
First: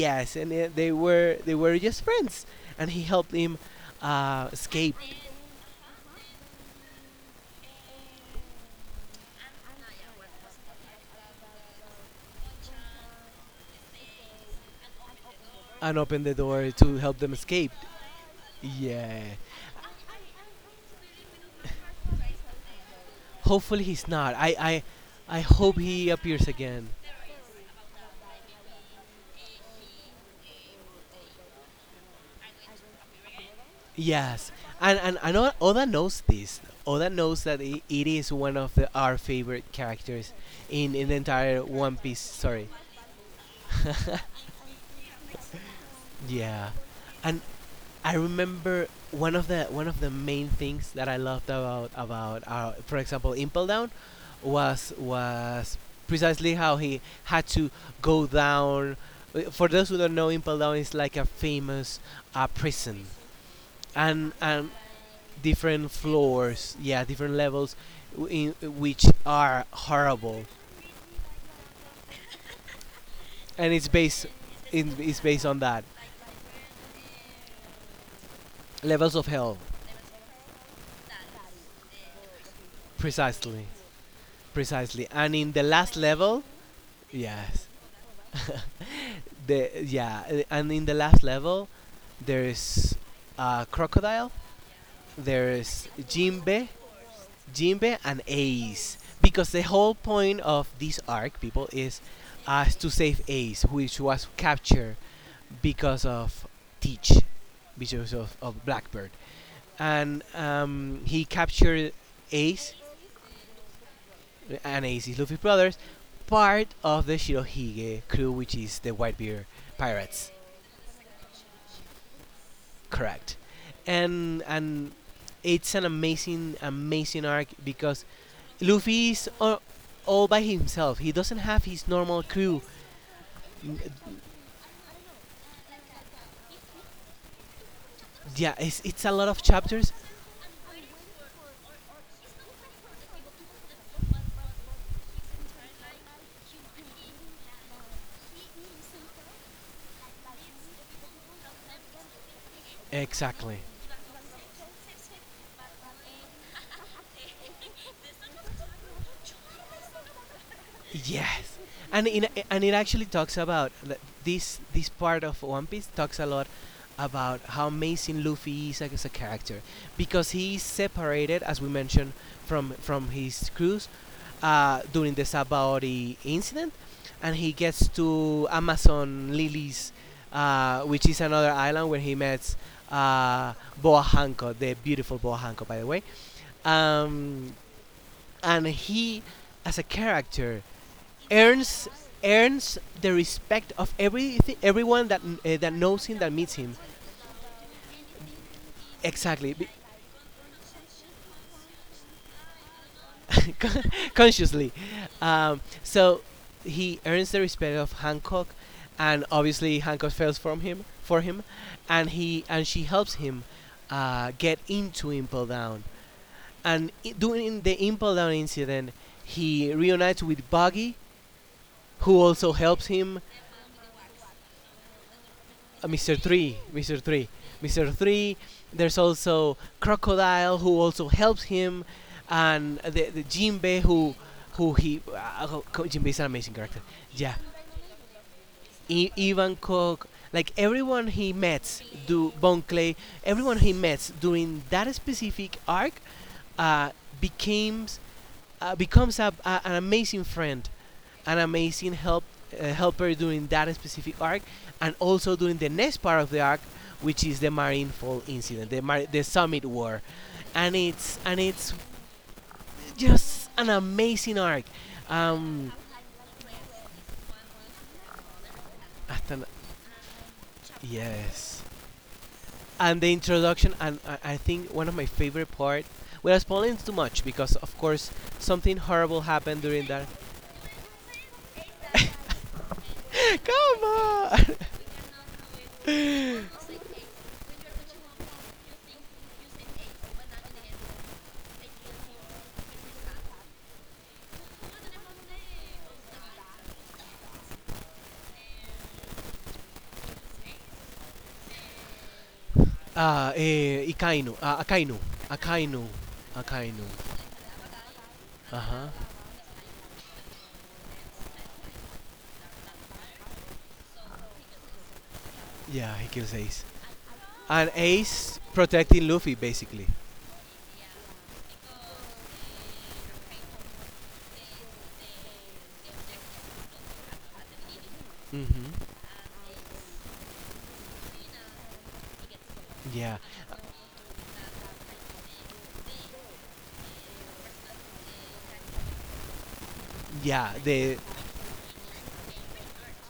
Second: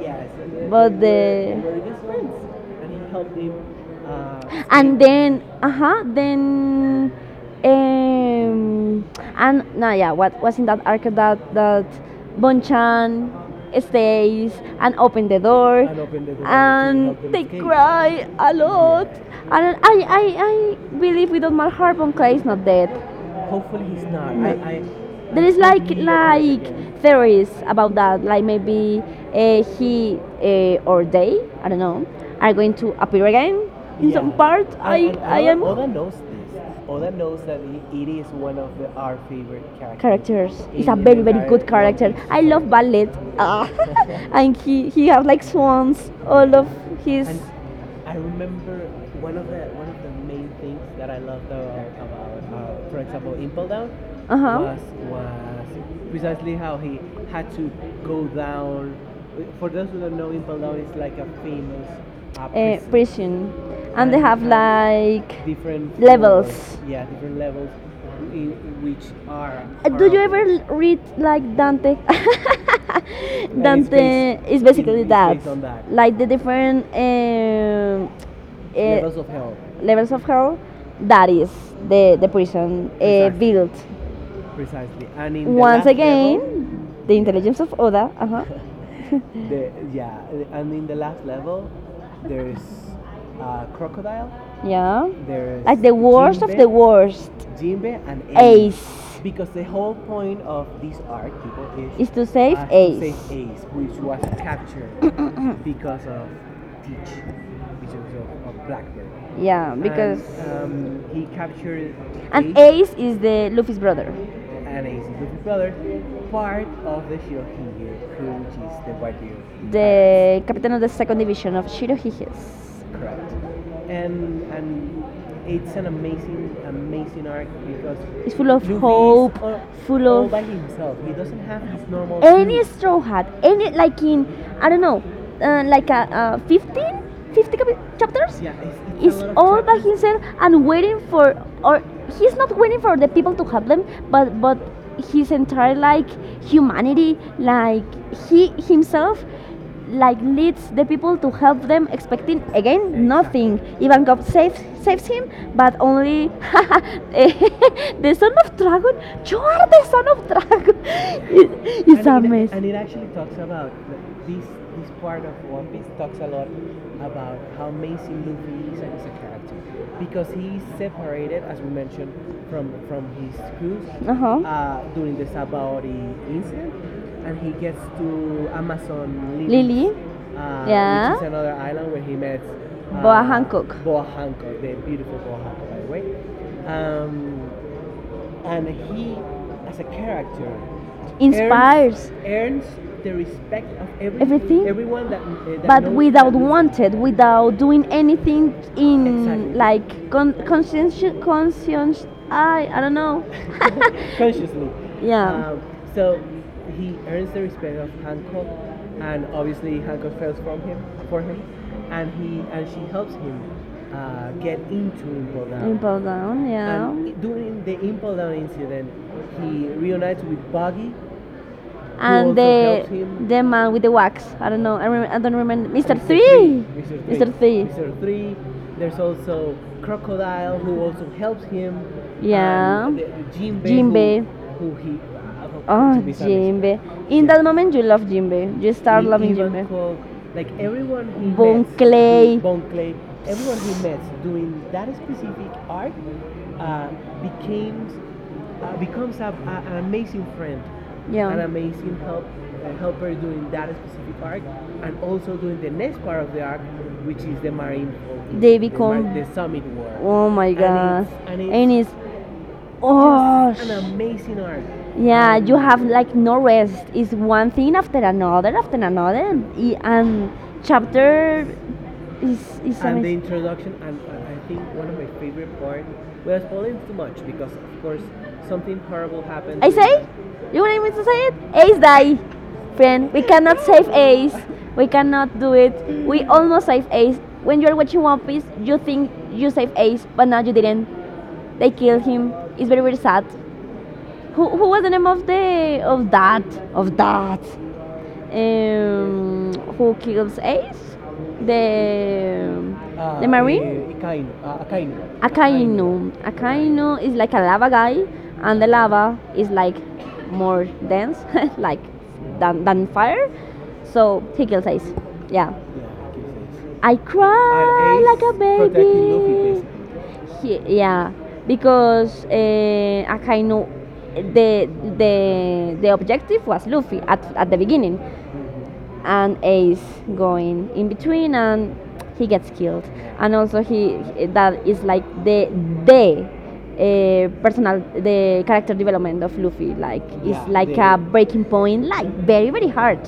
S2: Yes.
S1: and
S2: But
S1: they were
S2: the
S1: just friends, and he helped him escape.
S2: and then uh-huh then um and no yeah what was in that arc that that Bonchan stays and open the door
S1: And open the door to help
S2: and
S1: them
S2: they
S1: escape.
S2: cry a lot.
S1: Yeah.
S2: And I believe with all my heart Bonkai is not dead.
S1: Hopefully he's not. I
S2: There is
S1: hope he appears
S2: like
S1: again.
S2: theories about that, like maybe he or they, I don't know, are going to appear again in some
S1: Yes,
S2: part.
S1: and
S2: I,
S1: I
S2: I
S1: know
S2: am
S1: Oda knows this. Oda knows that I it is one of the, our favorite characters
S2: characters. He's a
S1: in the
S2: very very
S1: entire
S2: good
S1: One
S2: character.
S1: Piece
S2: I
S1: story.
S2: love ballet, ah. And he has like swans. All of
S1: Yeah,
S2: his
S1: and I remember one of the main things that I loved about for example, Impel Down,
S2: uh huh.
S1: was precisely how he had to go down. For those who don't know, Impel Down is like a famous
S2: uh,
S1: prison,
S2: prison and they have
S1: and
S2: like
S1: different floors,
S2: levels.
S1: yeah, different levels, which are
S2: Do you ever
S1: horrible,
S2: read like Dante?
S1: and it's
S2: Dante
S1: based
S2: is basically
S1: it's based on that
S2: like the different
S1: levels of hell,
S2: levels of hell. That is the prison
S1: precisely,
S2: built.
S1: precisely, and in the
S2: Once
S1: last
S2: again,
S1: level,
S2: the intelligence
S1: yes,
S2: of Oda. Uh huh.
S1: the yeah, and in the last level, there's a crocodile,
S2: yeah. Like
S1: there's
S2: the worst of the
S1: Jimbe,
S2: worst.
S1: Jinbe, and Ace. Because the whole point of this arc, people, is
S2: Is to save
S1: us to
S2: Ace.
S1: save Ace, which was captured because of Teach, because of Blackbird.
S2: Yeah,
S1: And he captured Ace,
S2: Ace is the Luffy's brother.
S1: and Ace is Luffy's brothers, part of the Shirohige crew, which is the Whitebeard Pirates.
S2: Captain of the second division of Shirohiges.
S1: Correct. And it's an amazing, amazing arc because
S2: It's full of
S1: Luffy's all by himself. He doesn't have his normal crew.
S2: any straw hat any like in, I don't know, like a 15 50 chapters
S1: Yeah, it's a
S2: is
S1: lot of
S2: all by
S1: chapters.
S2: himself and waiting for, or he's not waiting for the people to help them, but his entire like humanity, like he himself, like leads the people to help them, expecting again
S1: Exactly.
S2: nothing. Ivankov saves saves him, but only the son of dragon. You are the son of dragon.
S1: Yes, and in
S2: It-
S1: and it actually talks about, like, this part of One Piece talks a lot about how amazing Luffy is as a character because he is separated, as we mentioned, from his crews
S2: uh huh.
S1: during the Sabaody incident, and he gets to Amazon Lilies, which is another island where he meets uh, Boa Hancock, the beautiful Boa Hancock, by the way. Um, and he, as a character, earns earns the respect of every everyone that that knows him, that meets him.
S2: Without doing anything
S1: Exactly.
S2: in like conscientious, conscience. I don't know.
S1: Consciously.
S2: Yeah,
S1: So he earns the respect of Hancock, and obviously Hancock fails from him for him, and he and she helps him get into Impel
S2: in
S1: Down.
S2: Pogon,
S1: And
S2: yeah.
S1: during the Impel Down incident, he reunites with Buggy, who
S2: And,
S1: also helps
S2: the
S1: him,
S2: the man with the wax. I don't know. I don't remember. Mr.
S1: Mr. Three,
S2: Three.
S1: Mr.
S2: Mr.
S1: Three,
S2: Three.
S1: Mr. Three. There's also Crocodile, who also helps him, and
S2: Yeah.
S1: the Jinbe who
S2: Jinbei. Oh,
S1: Jinbe is an amazing
S2: Jimbe.
S1: character.
S2: In
S1: Yeah,
S2: that moment, you love Jimbe. You start
S1: I,
S2: loving
S1: Ivan
S2: Jimbe.
S1: Kok, like everyone he
S2: Von
S1: met, do
S2: Clay.
S1: Bon Clay, everyone he met during that specific arc, uh, became becomes an amazing friend,
S2: Yeah.
S1: an amazing
S2: Yeah.
S1: help, helper during that specific arc, and also during the next part of the arc, which is the Marinefall
S2: They.
S1: incident, the the Summit War,
S2: Oh my
S1: and
S2: and
S1: it's
S2: it's oh.
S1: just an amazing arc.
S2: Yeah, you
S1: Um,
S2: have like no rest. It's one thing after another,
S1: hasta
S2: and, chapter
S1: yes,
S2: is
S1: and the
S2: amazing.
S1: introduction. And I think one of my favorite part, without spoiling too much, because of course
S2: Of
S1: something horrible happened
S2: I
S1: during that.
S2: say? You want me to say it? Ace die. Friend, we cannot
S1: Come
S2: save Ace.
S1: on.
S2: We cannot do it. We almost saved Ace. When you're watching One Piece, you think you saved Ace, but now you didn't. They killed him. It's very very sad. Who was the name of the of that of that? Who kills Ace? The the
S1: Eh,
S2: marine?
S1: Ikainu Akainu. Akainu.
S2: Akainu.
S1: Akainu.
S2: Akainu is like a lava guy, and the
S1: Uh-huh.
S2: lava is like more dense, like than fire. So he kills Ace. Yeah.
S1: Yeah, he kills Ace,
S2: I
S1: and
S2: cry like a
S1: Ace protecting Luffy basically.
S2: baby. He, yeah, because Akainu, the the objective was Luffy at the beginning,
S1: Hmm.
S2: and Ace going in between, and he gets killed.
S1: Yeah.
S2: And also he that is like the. Personal the character development of Luffy like it's
S1: Yeah,
S2: like a breaking point like very very hard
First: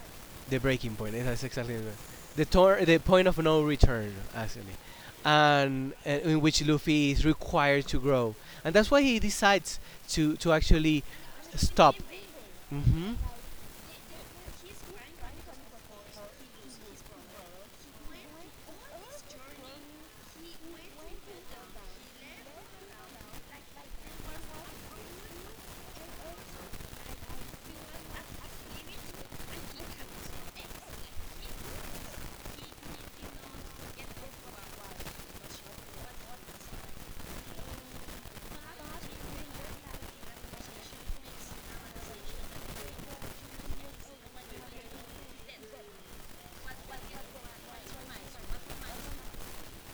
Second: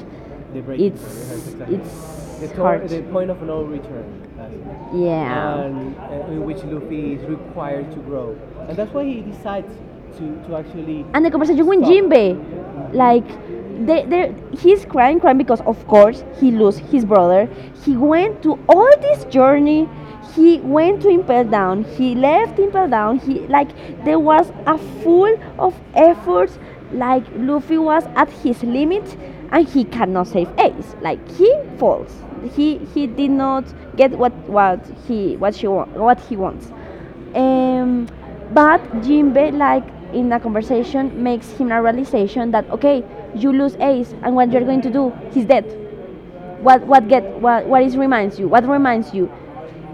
S1: the breaking point.
S2: it's
S1: That's exactly
S2: exactly.
S1: the
S2: It's hard,
S1: the point of no return, actually,
S2: yeah,
S1: and in which Luffy is required to grow, and that's why he decides to actually
S2: and the conversation with
S1: stop.
S2: Jinbe,
S1: Mhm.
S2: like they, he's crying, crying because of course he lost his brother. He went to all this journey. He went to Impel Down. He left Impel Down. He like there was a full of efforts. Like Luffy was at his limit, and he cannot save Ace. Like he falls. He did not get what he what she want, what he wants. Um, but Jinbe, like in a conversation, makes him a realization that okay, you lose Ace, and what you're going to do? He's dead. What get what is reminds you? What reminds you?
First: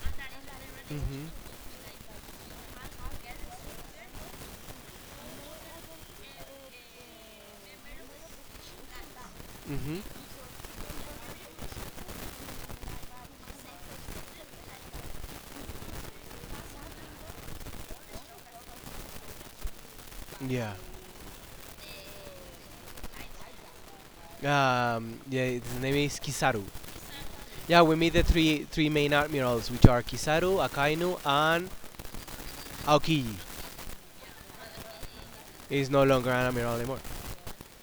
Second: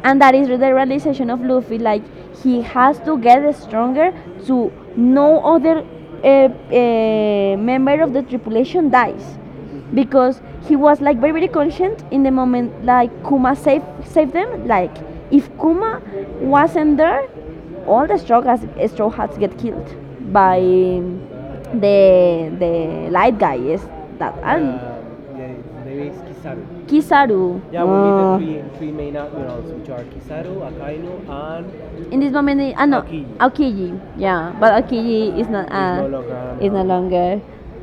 S2: And that is the realization
S1: Mhm.
S2: of Luffy. Like he has to get stronger so no other member of the tripulation dies
S1: Mm-hmm.
S2: because he was like very very conscient in the moment like Kuma saved saved them like if Kuma wasn't there all the straw hats get killed by
S1: Yeah.
S2: the light guy yes that and
S1: Yeah, his name is Kizaru.
S2: Kizaru.
S1: Yeah, we meet the three main admirals, which are Kizaru, Akainu, and
S2: In this moment, ah no,
S1: Aokiji.
S2: Aokiji. Yeah, but Aokiji is not. Is
S1: Is no
S2: no
S1: longer an
S2: uh, is
S1: admiral anymore.
S2: longer. We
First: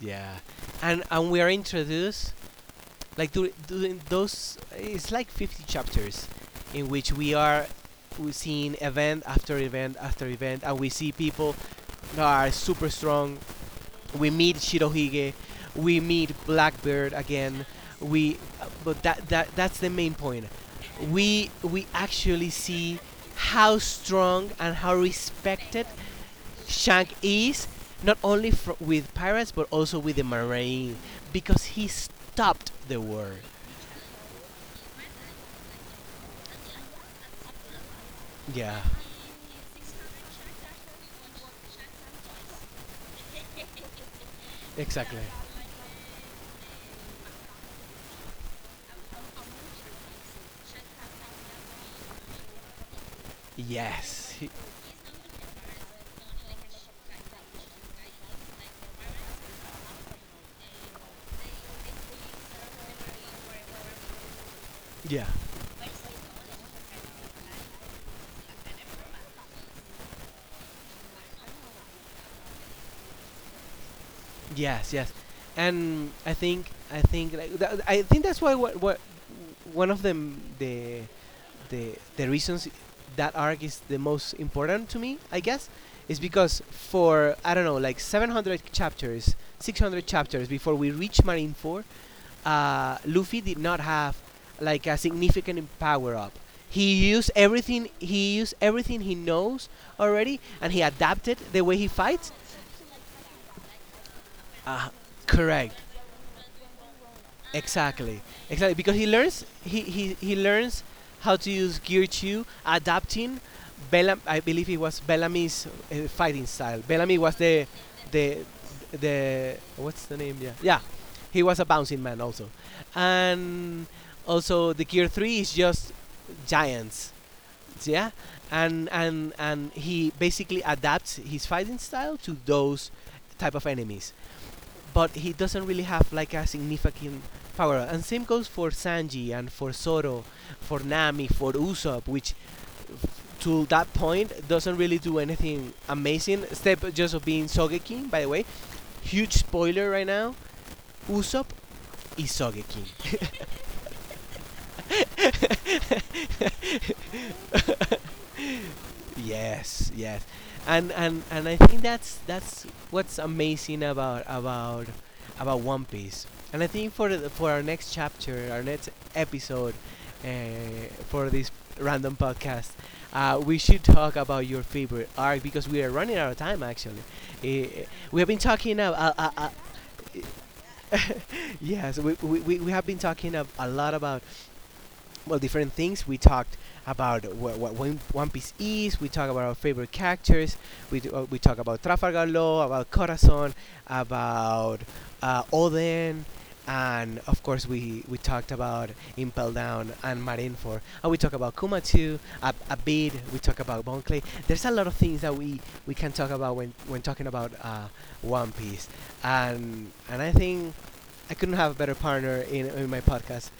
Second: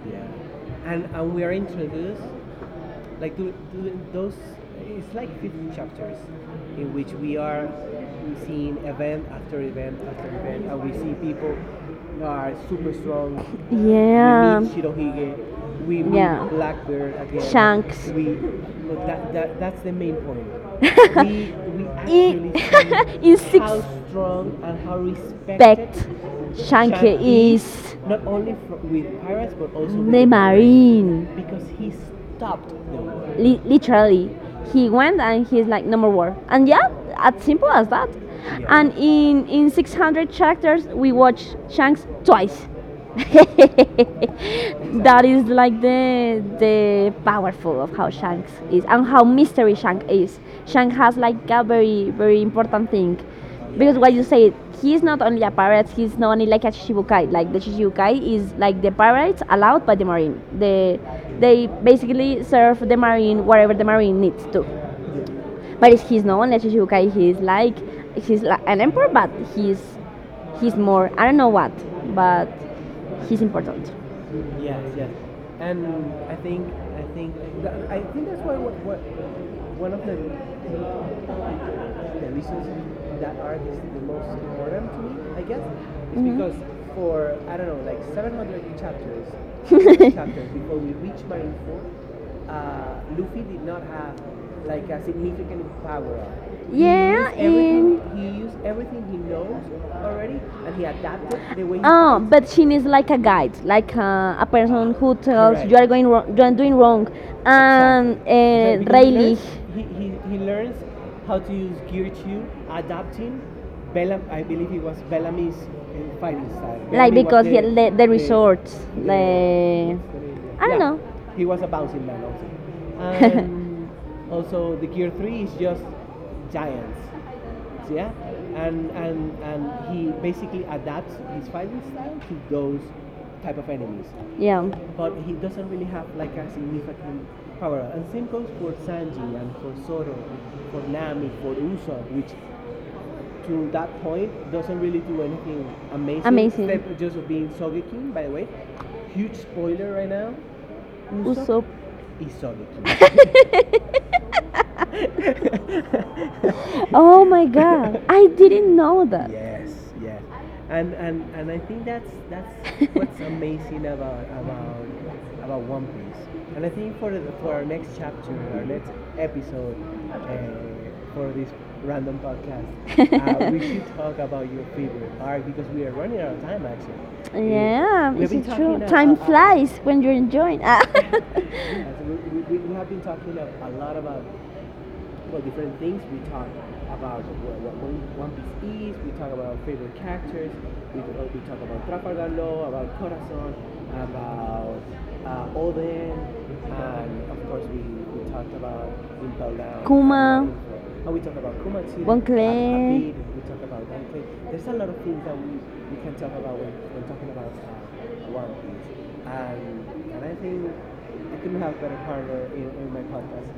S1: Yeah, and we are introduced like during those. It's like 50 chapters, in which we are we seeing event after event after event, and we see people that are super strong. We meet Shirohige, we meet Blackbeard again. We, but that's the main point. We actually see
S2: In-
S1: how strong and how respected
S2: Shank
S1: Shank is, not only with pirates but also with the marine, because he stopped the war.
S2: Li- literally, he went and he's like no more war. And yeah, as simple as that. Yeah.
S1: Yeah.
S2: And in 600 chapters, we watch Shanks twice.
S1: Exactly.
S2: That is like the powerful of how Shanks is and how mystery Shank is. Shank has like a very very important thing because what you
S1: Yes. He-
S2: say he's not only a pirate he's not only like a shichibukai like the shichibukai is like the pirates allowed by the marine the they basically serve the marine wherever the marine needs to
S1: yeah.
S2: but it's- he's not unless you guy he's like an emperor but he's he's more, I don't know what, but he's important.
S1: Yes, yes, and I think, like, I think that's why what one of them the the reasons that arc is the most important to me, I guess, is because
S2: Mhm.
S1: for I don't know like 700 chapters, 600 chapters before we reach Marine Four, Luffy did not have like a significant power up. He used everything he knows already, and he adapted the way he
S2: Oh,
S1: fights.
S2: but she needs like a guide, like a
S1: Uh,
S2: person who tells
S1: correct.
S2: you are going wrong, you are doing wrong,
S1: Exactly,
S2: and
S1: exactly.
S2: yeah,
S1: Because he
S2: Riley.
S1: learns, he learns how to use Gear Two, adapting. Bellam, I believe it was Bellamy's fighting style.
S2: Like what
S1: Bellamy was
S2: because he, the they,
S1: the,
S2: resorts,
S1: the
S2: the-
S1: what's the name? Yeah,
S2: I don't
S1: yeah.
S2: know.
S1: He was a bouncing man also, and also the Gear Three is just giants. Yeah, and he basically adapts his fighting style to those type of enemies,
S2: Yeah,
S1: but he doesn't really have like a significant power up. And same goes for Sanji and for Zoro, for Nami, for Usopp, which to that point doesn't really do anything amazing.
S2: amazing.
S1: Except just of being Sogeking, by the way. Huge spoiler right now. Usopp
S2: Usopp.
S1: is Sogeking.
S2: Oh my god, I didn't know.
S1: Yes, yes, and I think that's what's amazing about One Piece. And I think for our next chapter, our next episode, uh, for this random podcast, we should talk about your favorite arc, because we are running out of time. Actually, Eh, we have been talking about.
S2: When you're enjoying. Ah. Things.
S1: Yes, we have been talking a lot about well different things. We talked about what One Piece is. We talk about our favorite characters. We do, we talk about Trafalgar Law, about Corazon, about Oden, and of course we talked about Impel Down and Marineford. And we talk about Kuma too. A bit. We talk about Bonclay. There's a lot of things that we can talk about when talking about One Piece, and I think I couldn't have a better partner in my podcast.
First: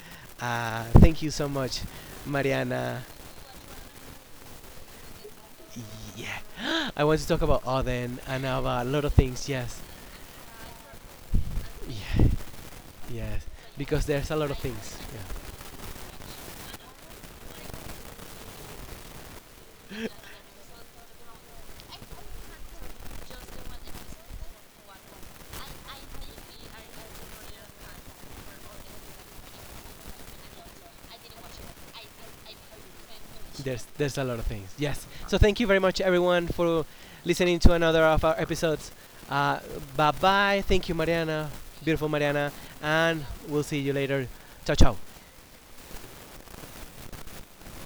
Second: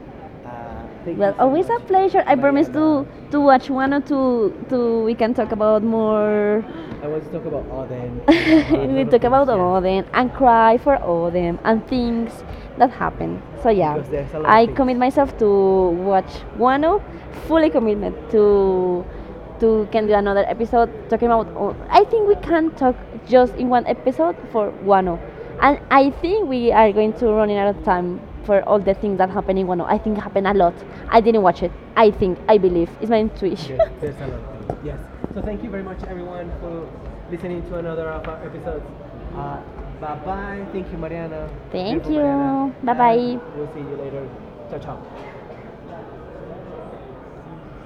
S1: Thank you
S2: Well,
S1: so
S2: always a
S1: much,
S2: pleasure. I promise
S1: Mariana.
S2: to watch one or two, to we can talk about more.
S1: Yeah, I want to talk about Odin and about a
S2: We
S1: lot of
S2: talk
S1: things.
S2: about all
S1: Yes,
S2: them and cry for all them and
S1: yeah,
S2: things that happen.
S1: yes,
S2: So yeah,
S1: because there's a lot of
S2: I
S1: things.
S2: commit
S1: Yeah.
S2: myself to watch Wano, fully commitment to can do another episode talking about. All, I think we can talk just in one episode for Wano, and I think we are going to run out of time for all the things that happen in Wano. I think happened a lot. I didn't watch it. I think I believe it's my intuition.
S1: There's a lot of things. Yes. So thank you very much, everyone, for listening to another of our episodes. Uh, Bye bye. Thank you, Mariana. Beautiful Mariana. And we'll see you later. Ciao ciao.